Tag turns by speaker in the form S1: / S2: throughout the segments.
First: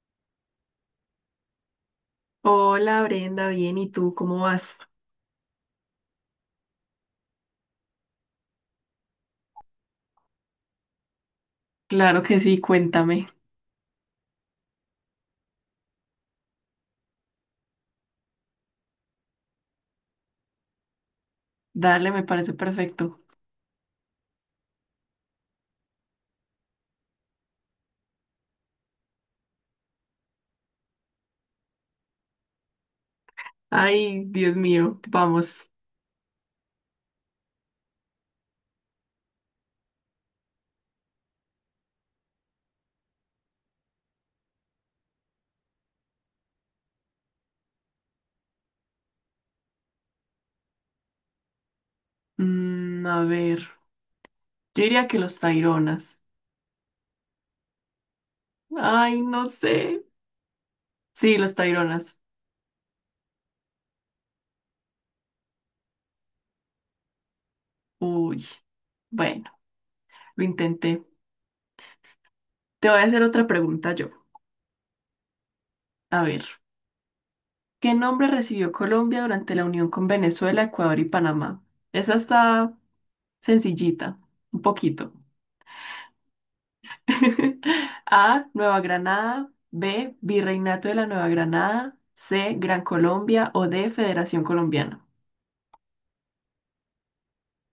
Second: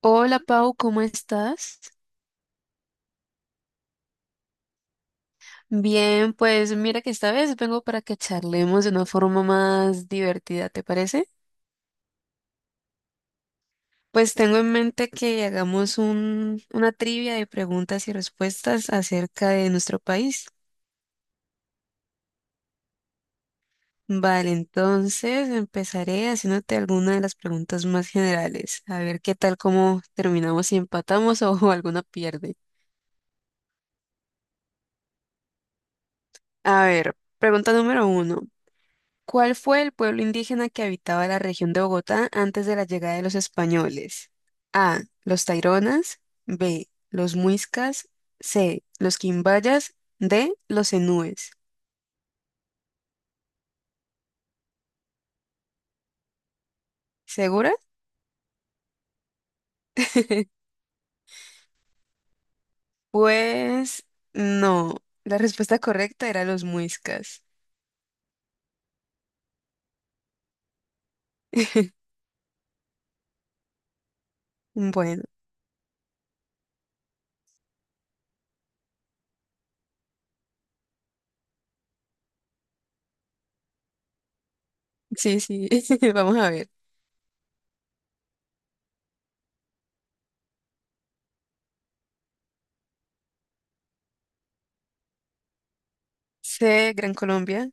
S1: Hola Pau, ¿cómo estás?
S2: Hola Brenda, bien, ¿y tú cómo vas?
S1: Bien, pues mira que esta vez vengo para que charlemos de una forma más divertida, ¿te parece?
S2: Claro que sí, cuéntame.
S1: Pues tengo en mente que hagamos una trivia de preguntas y respuestas acerca de nuestro país.
S2: Dale, me parece perfecto.
S1: Vale, entonces empezaré haciéndote alguna de las preguntas más generales. A ver qué tal, cómo terminamos, si empatamos o alguna pierde.
S2: Ay, Dios mío, vamos.
S1: A ver, pregunta número uno. ¿Cuál fue el pueblo indígena que habitaba la región de Bogotá antes de la llegada de los españoles? A. Los Taironas. B. Los Muiscas. C. Los Quimbayas. D. Los Enúes.
S2: A ver, yo diría que los Taironas.
S1: ¿Segura?
S2: Ay, no sé. Sí, los Taironas.
S1: Pues no. La respuesta correcta era los Muiscas.
S2: Uy, bueno, lo intenté. Te voy a hacer otra pregunta yo.
S1: Bueno,
S2: A ver, ¿qué nombre recibió Colombia durante la unión con Venezuela, Ecuador y Panamá? Esa está sencillita, un poquito.
S1: sí, sí. Vamos a ver.
S2: A. Nueva Granada. B. Virreinato de la Nueva Granada. C. Gran Colombia. O D. Federación Colombiana.
S1: C. Gran Colombia.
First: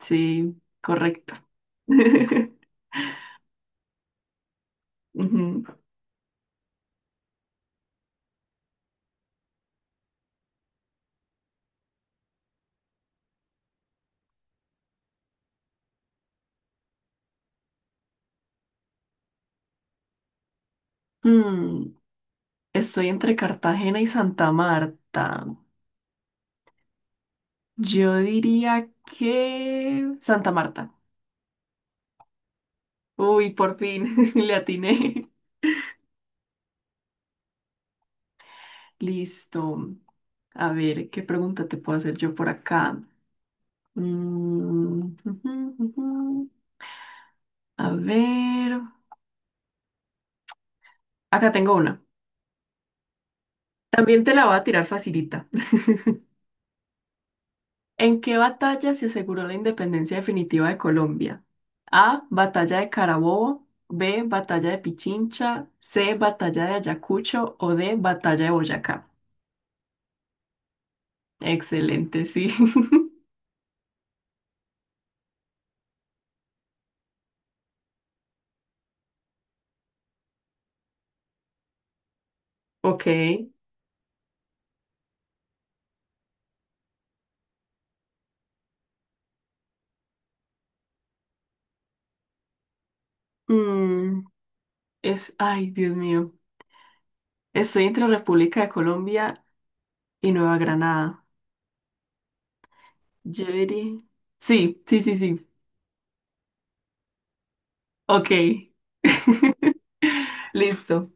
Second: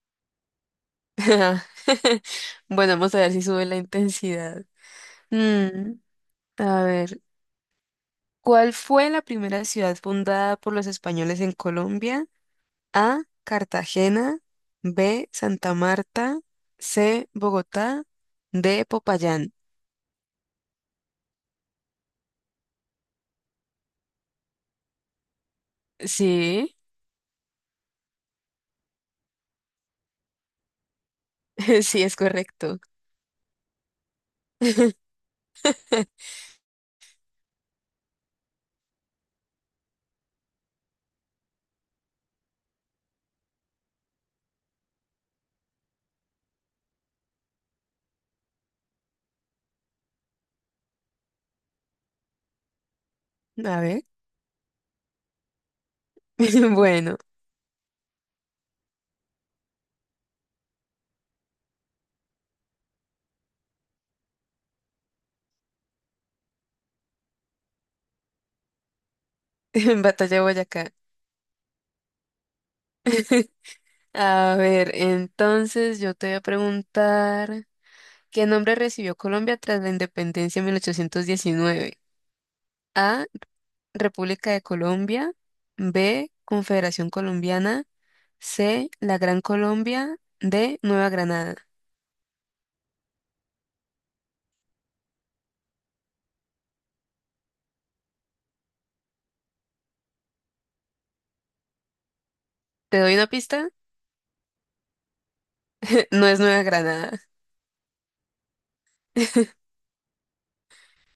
S2: Sí, correcto.
S1: Bueno, vamos a ver si sube la intensidad.
S2: Ujú.
S1: Mm, a ver. ¿Cuál fue la primera ciudad fundada por los españoles en Colombia? A. Cartagena. B. Santa Marta. C. Bogotá. D. Popayán.
S2: Hmm, Estoy entre Cartagena y Santa Marta.
S1: Sí,
S2: Yo diría que Santa Marta.
S1: sí es correcto.
S2: Uy, por fin, le atiné. Listo. A ver, ¿qué pregunta te puedo hacer yo por acá? Mm, ujú, ujú. A ver. Acá tengo una.
S1: A ver,
S2: También te la voy a tirar facilita.
S1: bueno,
S2: ¿En qué batalla se aseguró la independencia definitiva de Colombia? A. Batalla de Carabobo. B. Batalla de Pichincha. C. Batalla de Ayacucho. O D. Batalla de Boyacá.
S1: en Batalla de Boyacá.
S2: Excelente, sí.
S1: A ver, entonces yo te voy a preguntar, ¿qué nombre recibió Colombia tras la independencia en 1819?
S2: Ok.
S1: A, República de Colombia. B, Confederación Colombiana. C, la Gran Colombia. D, Nueva Granada.
S2: Mm, es, ay, Dios mío. Estoy entre República de Colombia y Nueva Granada.
S1: ¿Te doy una
S2: Yo
S1: pista?
S2: diría- Sí, sí, sí, sí.
S1: No es Nueva Granada.
S2: Ok. Listo.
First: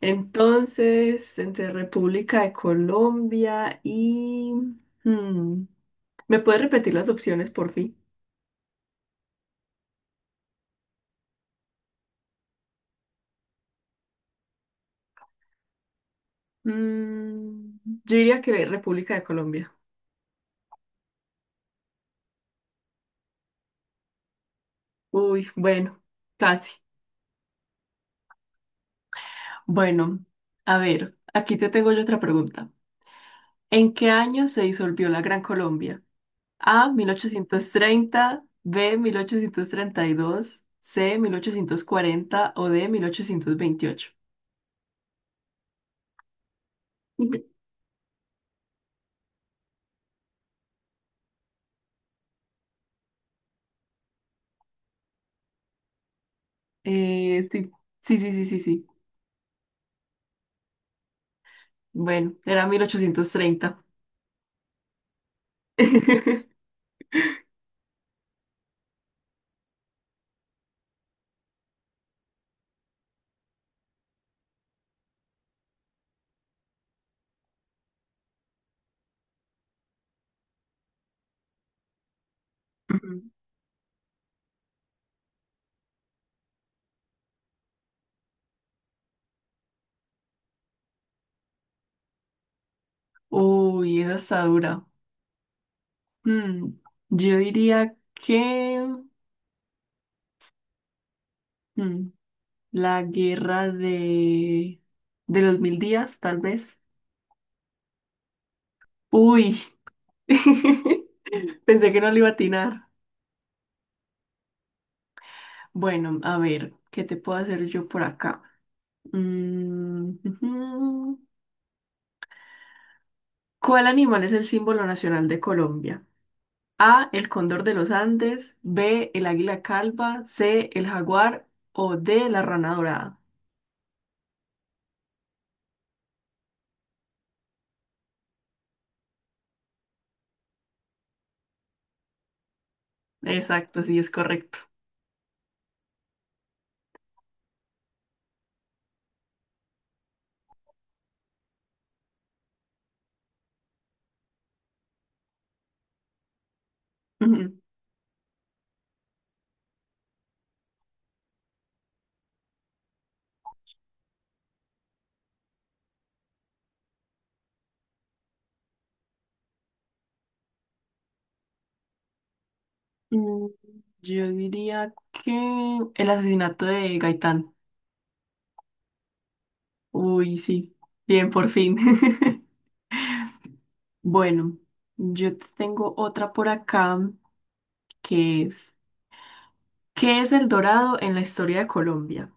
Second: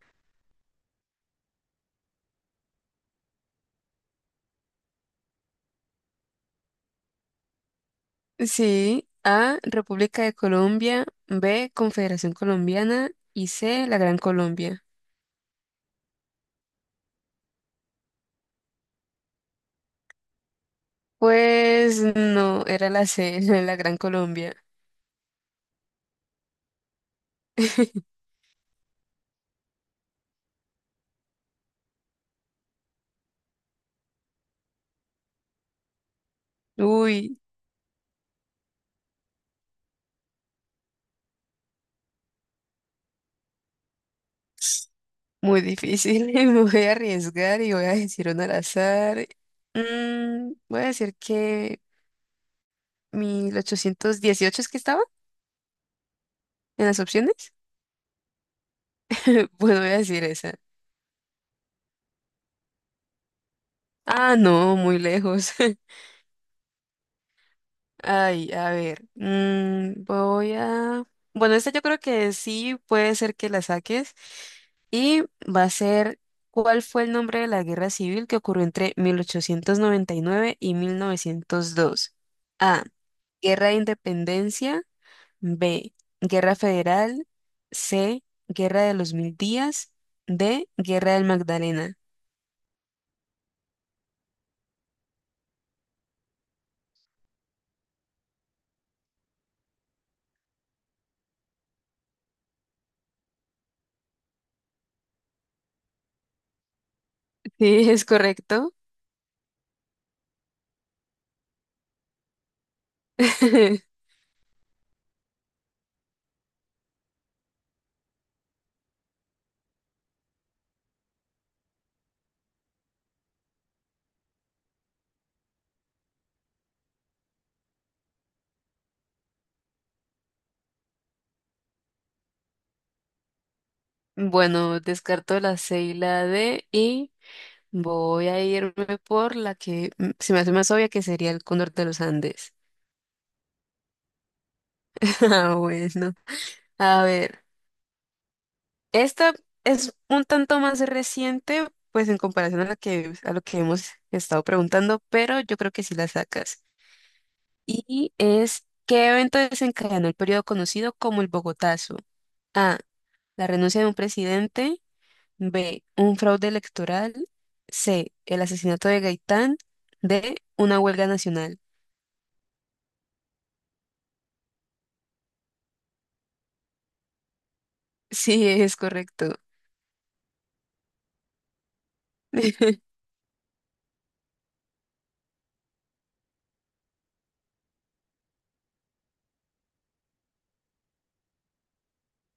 S2: Entonces, entre República de Colombia y... hmm, ¿Me puedes repetir las opciones, por fin?
S1: Sí. A, República de Colombia. B, Confederación Colombiana. Y C, la Gran Colombia.
S2: Mm, yo diría que República de Colombia.
S1: Pues no, era la C, la Gran Colombia.
S2: Uy, bueno, casi. Bueno, a ver, aquí te tengo yo otra pregunta. ¿En qué año se disolvió la Gran Colombia? A, mil
S1: Uy,
S2: ochocientos treinta, B, 1832, C, 1840 o D, 1828.
S1: muy difícil, me voy a arriesgar y voy a decir un al azar. Voy a decir que 1818 es que estaba en las opciones.
S2: Sí, sí, sí, sí, sí. Sí.
S1: Bueno, voy a decir esa.
S2: Bueno, era 1830.
S1: Ah, no, muy lejos. Ay, a ver, voy a... Bueno, esta yo creo que sí puede ser que la saques. Y va a ser, ¿cuál fue el nombre de la guerra civil que ocurrió entre 1899 y 1902? A.
S2: Ujú.
S1: Guerra de Independencia. B. Guerra Federal. C. Guerra de los Mil Días. D. Guerra del Magdalena.
S2: Uy, esa está dura. Mm, yo diría que mm, la guerra de los mil días, tal vez.
S1: Sí, es correcto.
S2: Uy, pensé que no le iba a atinar. Bueno, a ver, ¿qué te puedo hacer yo por acá? Mm, ujú. ¿Cuál animal es el símbolo nacional de Colombia? A, el cóndor de los Andes, B, el águila calva, C, el jaguar o D, la rana dorada.
S1: Bueno, descarto la C y la D y voy a irme por la que se me hace más obvia, que sería el cóndor de los Andes.
S2: Exacto, sí, es correcto.
S1: Ah, bueno. A ver, esta es un tanto más reciente, pues en comparación a la que, a lo que hemos estado preguntando, pero yo creo que sí la sacas. Y es, ¿qué evento desencadenó el periodo conocido como el Bogotazo? A, la renuncia de un presidente. B. Un fraude electoral. C. El asesinato de Gaitán. D. Una huelga nacional.
S2: Ujú. Yo diría que el asesinato de Gaitán.
S1: Sí, es correcto.
S2: Uy, sí, bien, por fin. Bueno, yo te tengo otra por acá que es, ¿qué es el dorado en la historia de Colombia?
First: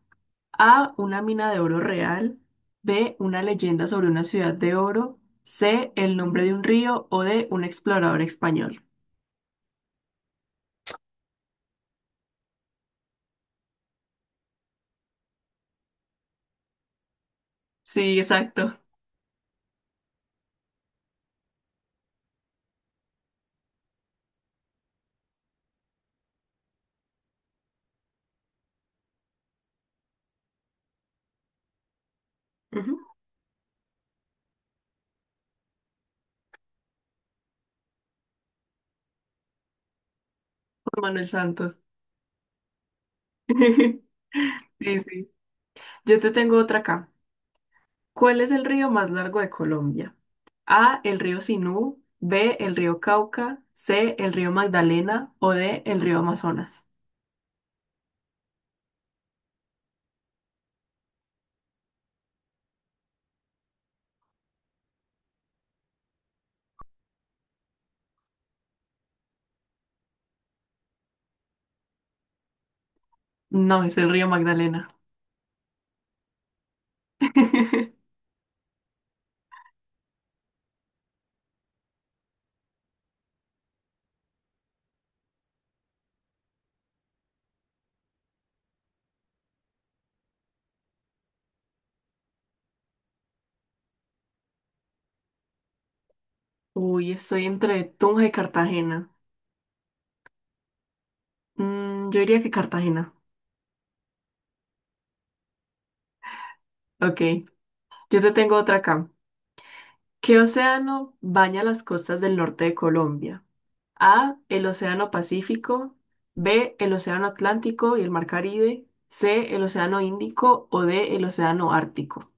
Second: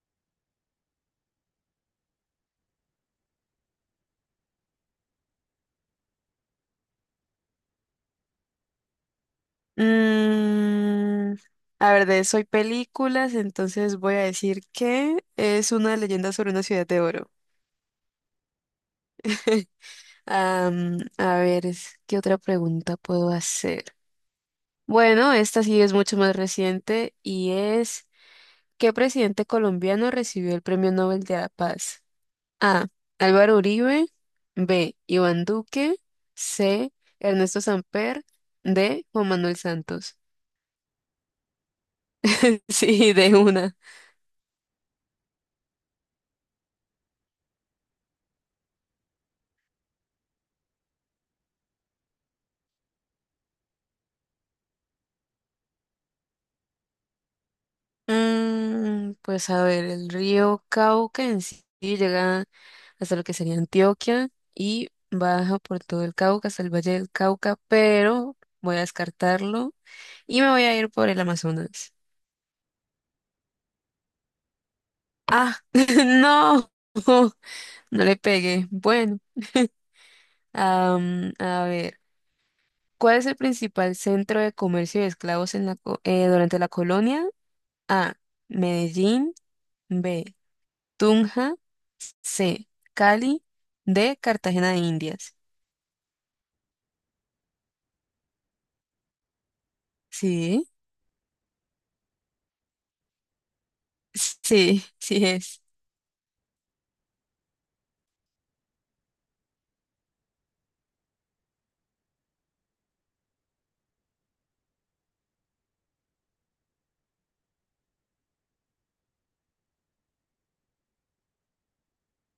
S2: A. Una mina de oro real. B. Una leyenda sobre una ciudad de oro. C. El nombre de un río o D. Un explorador español.
S1: Mm, a ver, de eso hay películas, entonces voy a decir que es una leyenda sobre una ciudad de oro.
S2: Sí, exacto.
S1: Am, a ver, ¿qué otra pregunta puedo hacer? Bueno, esta sí es mucho más reciente y es, ¿qué presidente colombiano recibió el Premio Nobel de la Paz? A.
S2: Ujú,
S1: Álvaro Uribe. B. Iván Duque. C. Ernesto Samper. D. Juan Manuel Santos.
S2: Juan Manuel Santos.
S1: Sí, de una.
S2: Sí, sí. Yo te tengo otra acá. ¿Cuál es el río más largo de Colombia? A. El río Sinú. B. El río Cauca. C. El río Magdalena o D. El río Amazonas.
S1: Mm, pues a ver, el río Cauca en sí llega hasta lo que sería Antioquia y baja por todo el Cauca hasta el Valle del Cauca, pero voy a descartarlo y me voy a ir por el Amazonas.
S2: No, es el río Magdalena.
S1: Ah, no, no le pegué. Bueno, am, a ver. ¿Cuál es el principal centro de comercio de esclavos en durante la colonia? A. Medellín. B. Tunja. C. Cali. D. Cartagena de Indias.
S2: Uy, estoy entre Tunja y Cartagena.
S1: Sí,
S2: Yo diría que Cartagena.
S1: sí, sí es.
S2: Ok. Yo te tengo otra acá. ¿Qué océano baña las costas del norte de Colombia? A, el Océano Pacífico. B, el Océano Atlántico y el Mar Caribe. C, el Océano Índico o D, el Océano Ártico.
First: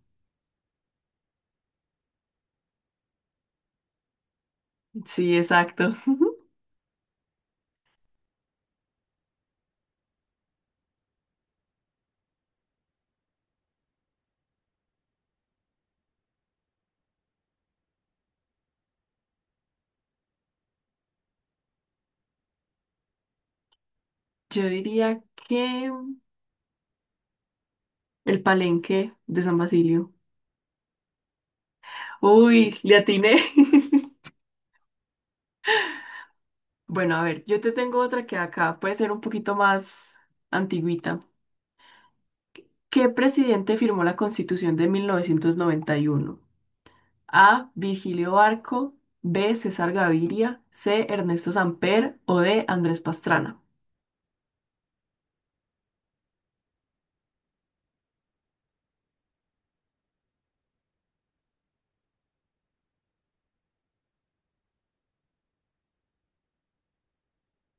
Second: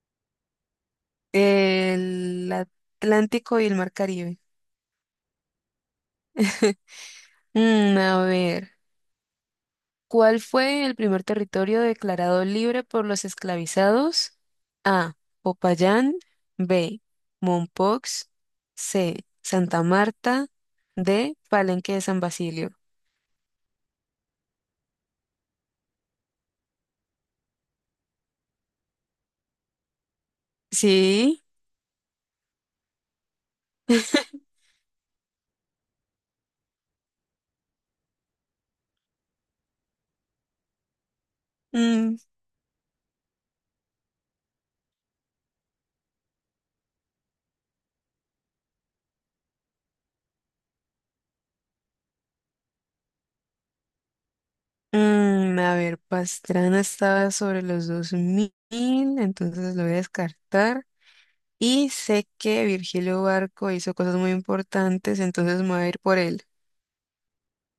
S1: El Atlántico y el Mar Caribe.
S2: Sí, exacto.
S1: Mm, a ver. ¿Cuál fue el primer territorio declarado libre por los esclavizados? A. Popayán. B. Mompox. C. Santa Marta. D. Palenque de San Basilio.
S2: Yo diría que el Palenque de San Basilio.
S1: Sí.
S2: Uy, le atiné. Bueno, a ver, yo te tengo otra que acá puede ser un poquito más antigüita.
S1: Mm,
S2: ¿Qué presidente firmó la Constitución de 1991? A. Virgilio Barco, B. César Gaviria, C. Ernesto Samper o D. Andrés Pastrana.
S1: a ver, Pastrana estaba sobre los 2000, entonces lo voy a descartar. Y sé que Virgilio Barco hizo cosas muy importantes, entonces me voy a ir por él.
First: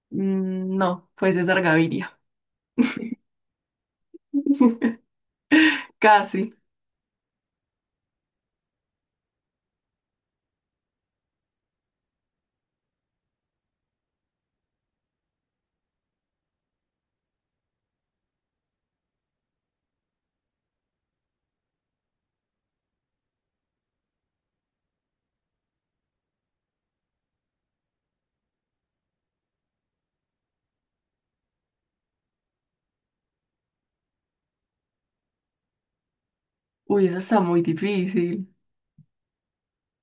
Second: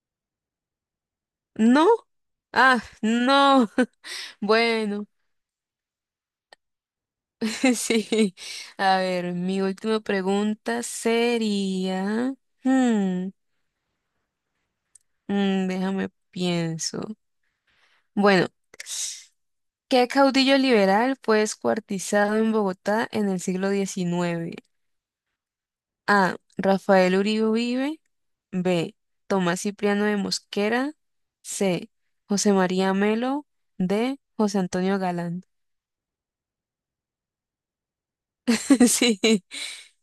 S2: No, fue César
S1: ¿No?
S2: Gaviria.
S1: Ah, no. Bueno.
S2: Casi.
S1: Sí. A ver, mi última pregunta sería, hmm, déjame pienso. Bueno, ¿qué caudillo liberal fue descuartizado en Bogotá en el siglo XIX? A. Rafael Uribe Uribe. B. Tomás Cipriano de Mosquera. C. José María Melo. D. José Antonio Galán.
S2: Uy, eso está muy difícil.
S1: Sí,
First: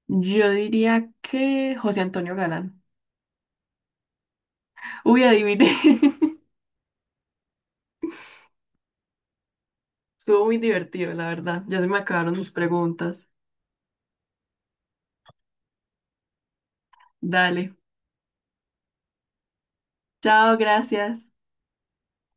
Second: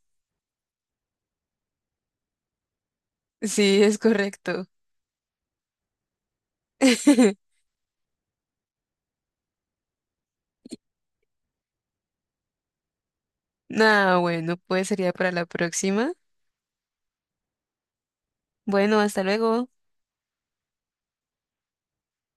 S2: Yo diría que José Antonio Galán.
S1: sí, es correcto.
S2: Uy, adiviné. Estuvo muy divertido, la verdad. Ya se me acabaron mis preguntas.
S1: Ah, bueno, pues sería para la próxima.
S2: Dale.
S1: Bueno, hasta luego.
S2: Chao, gracias.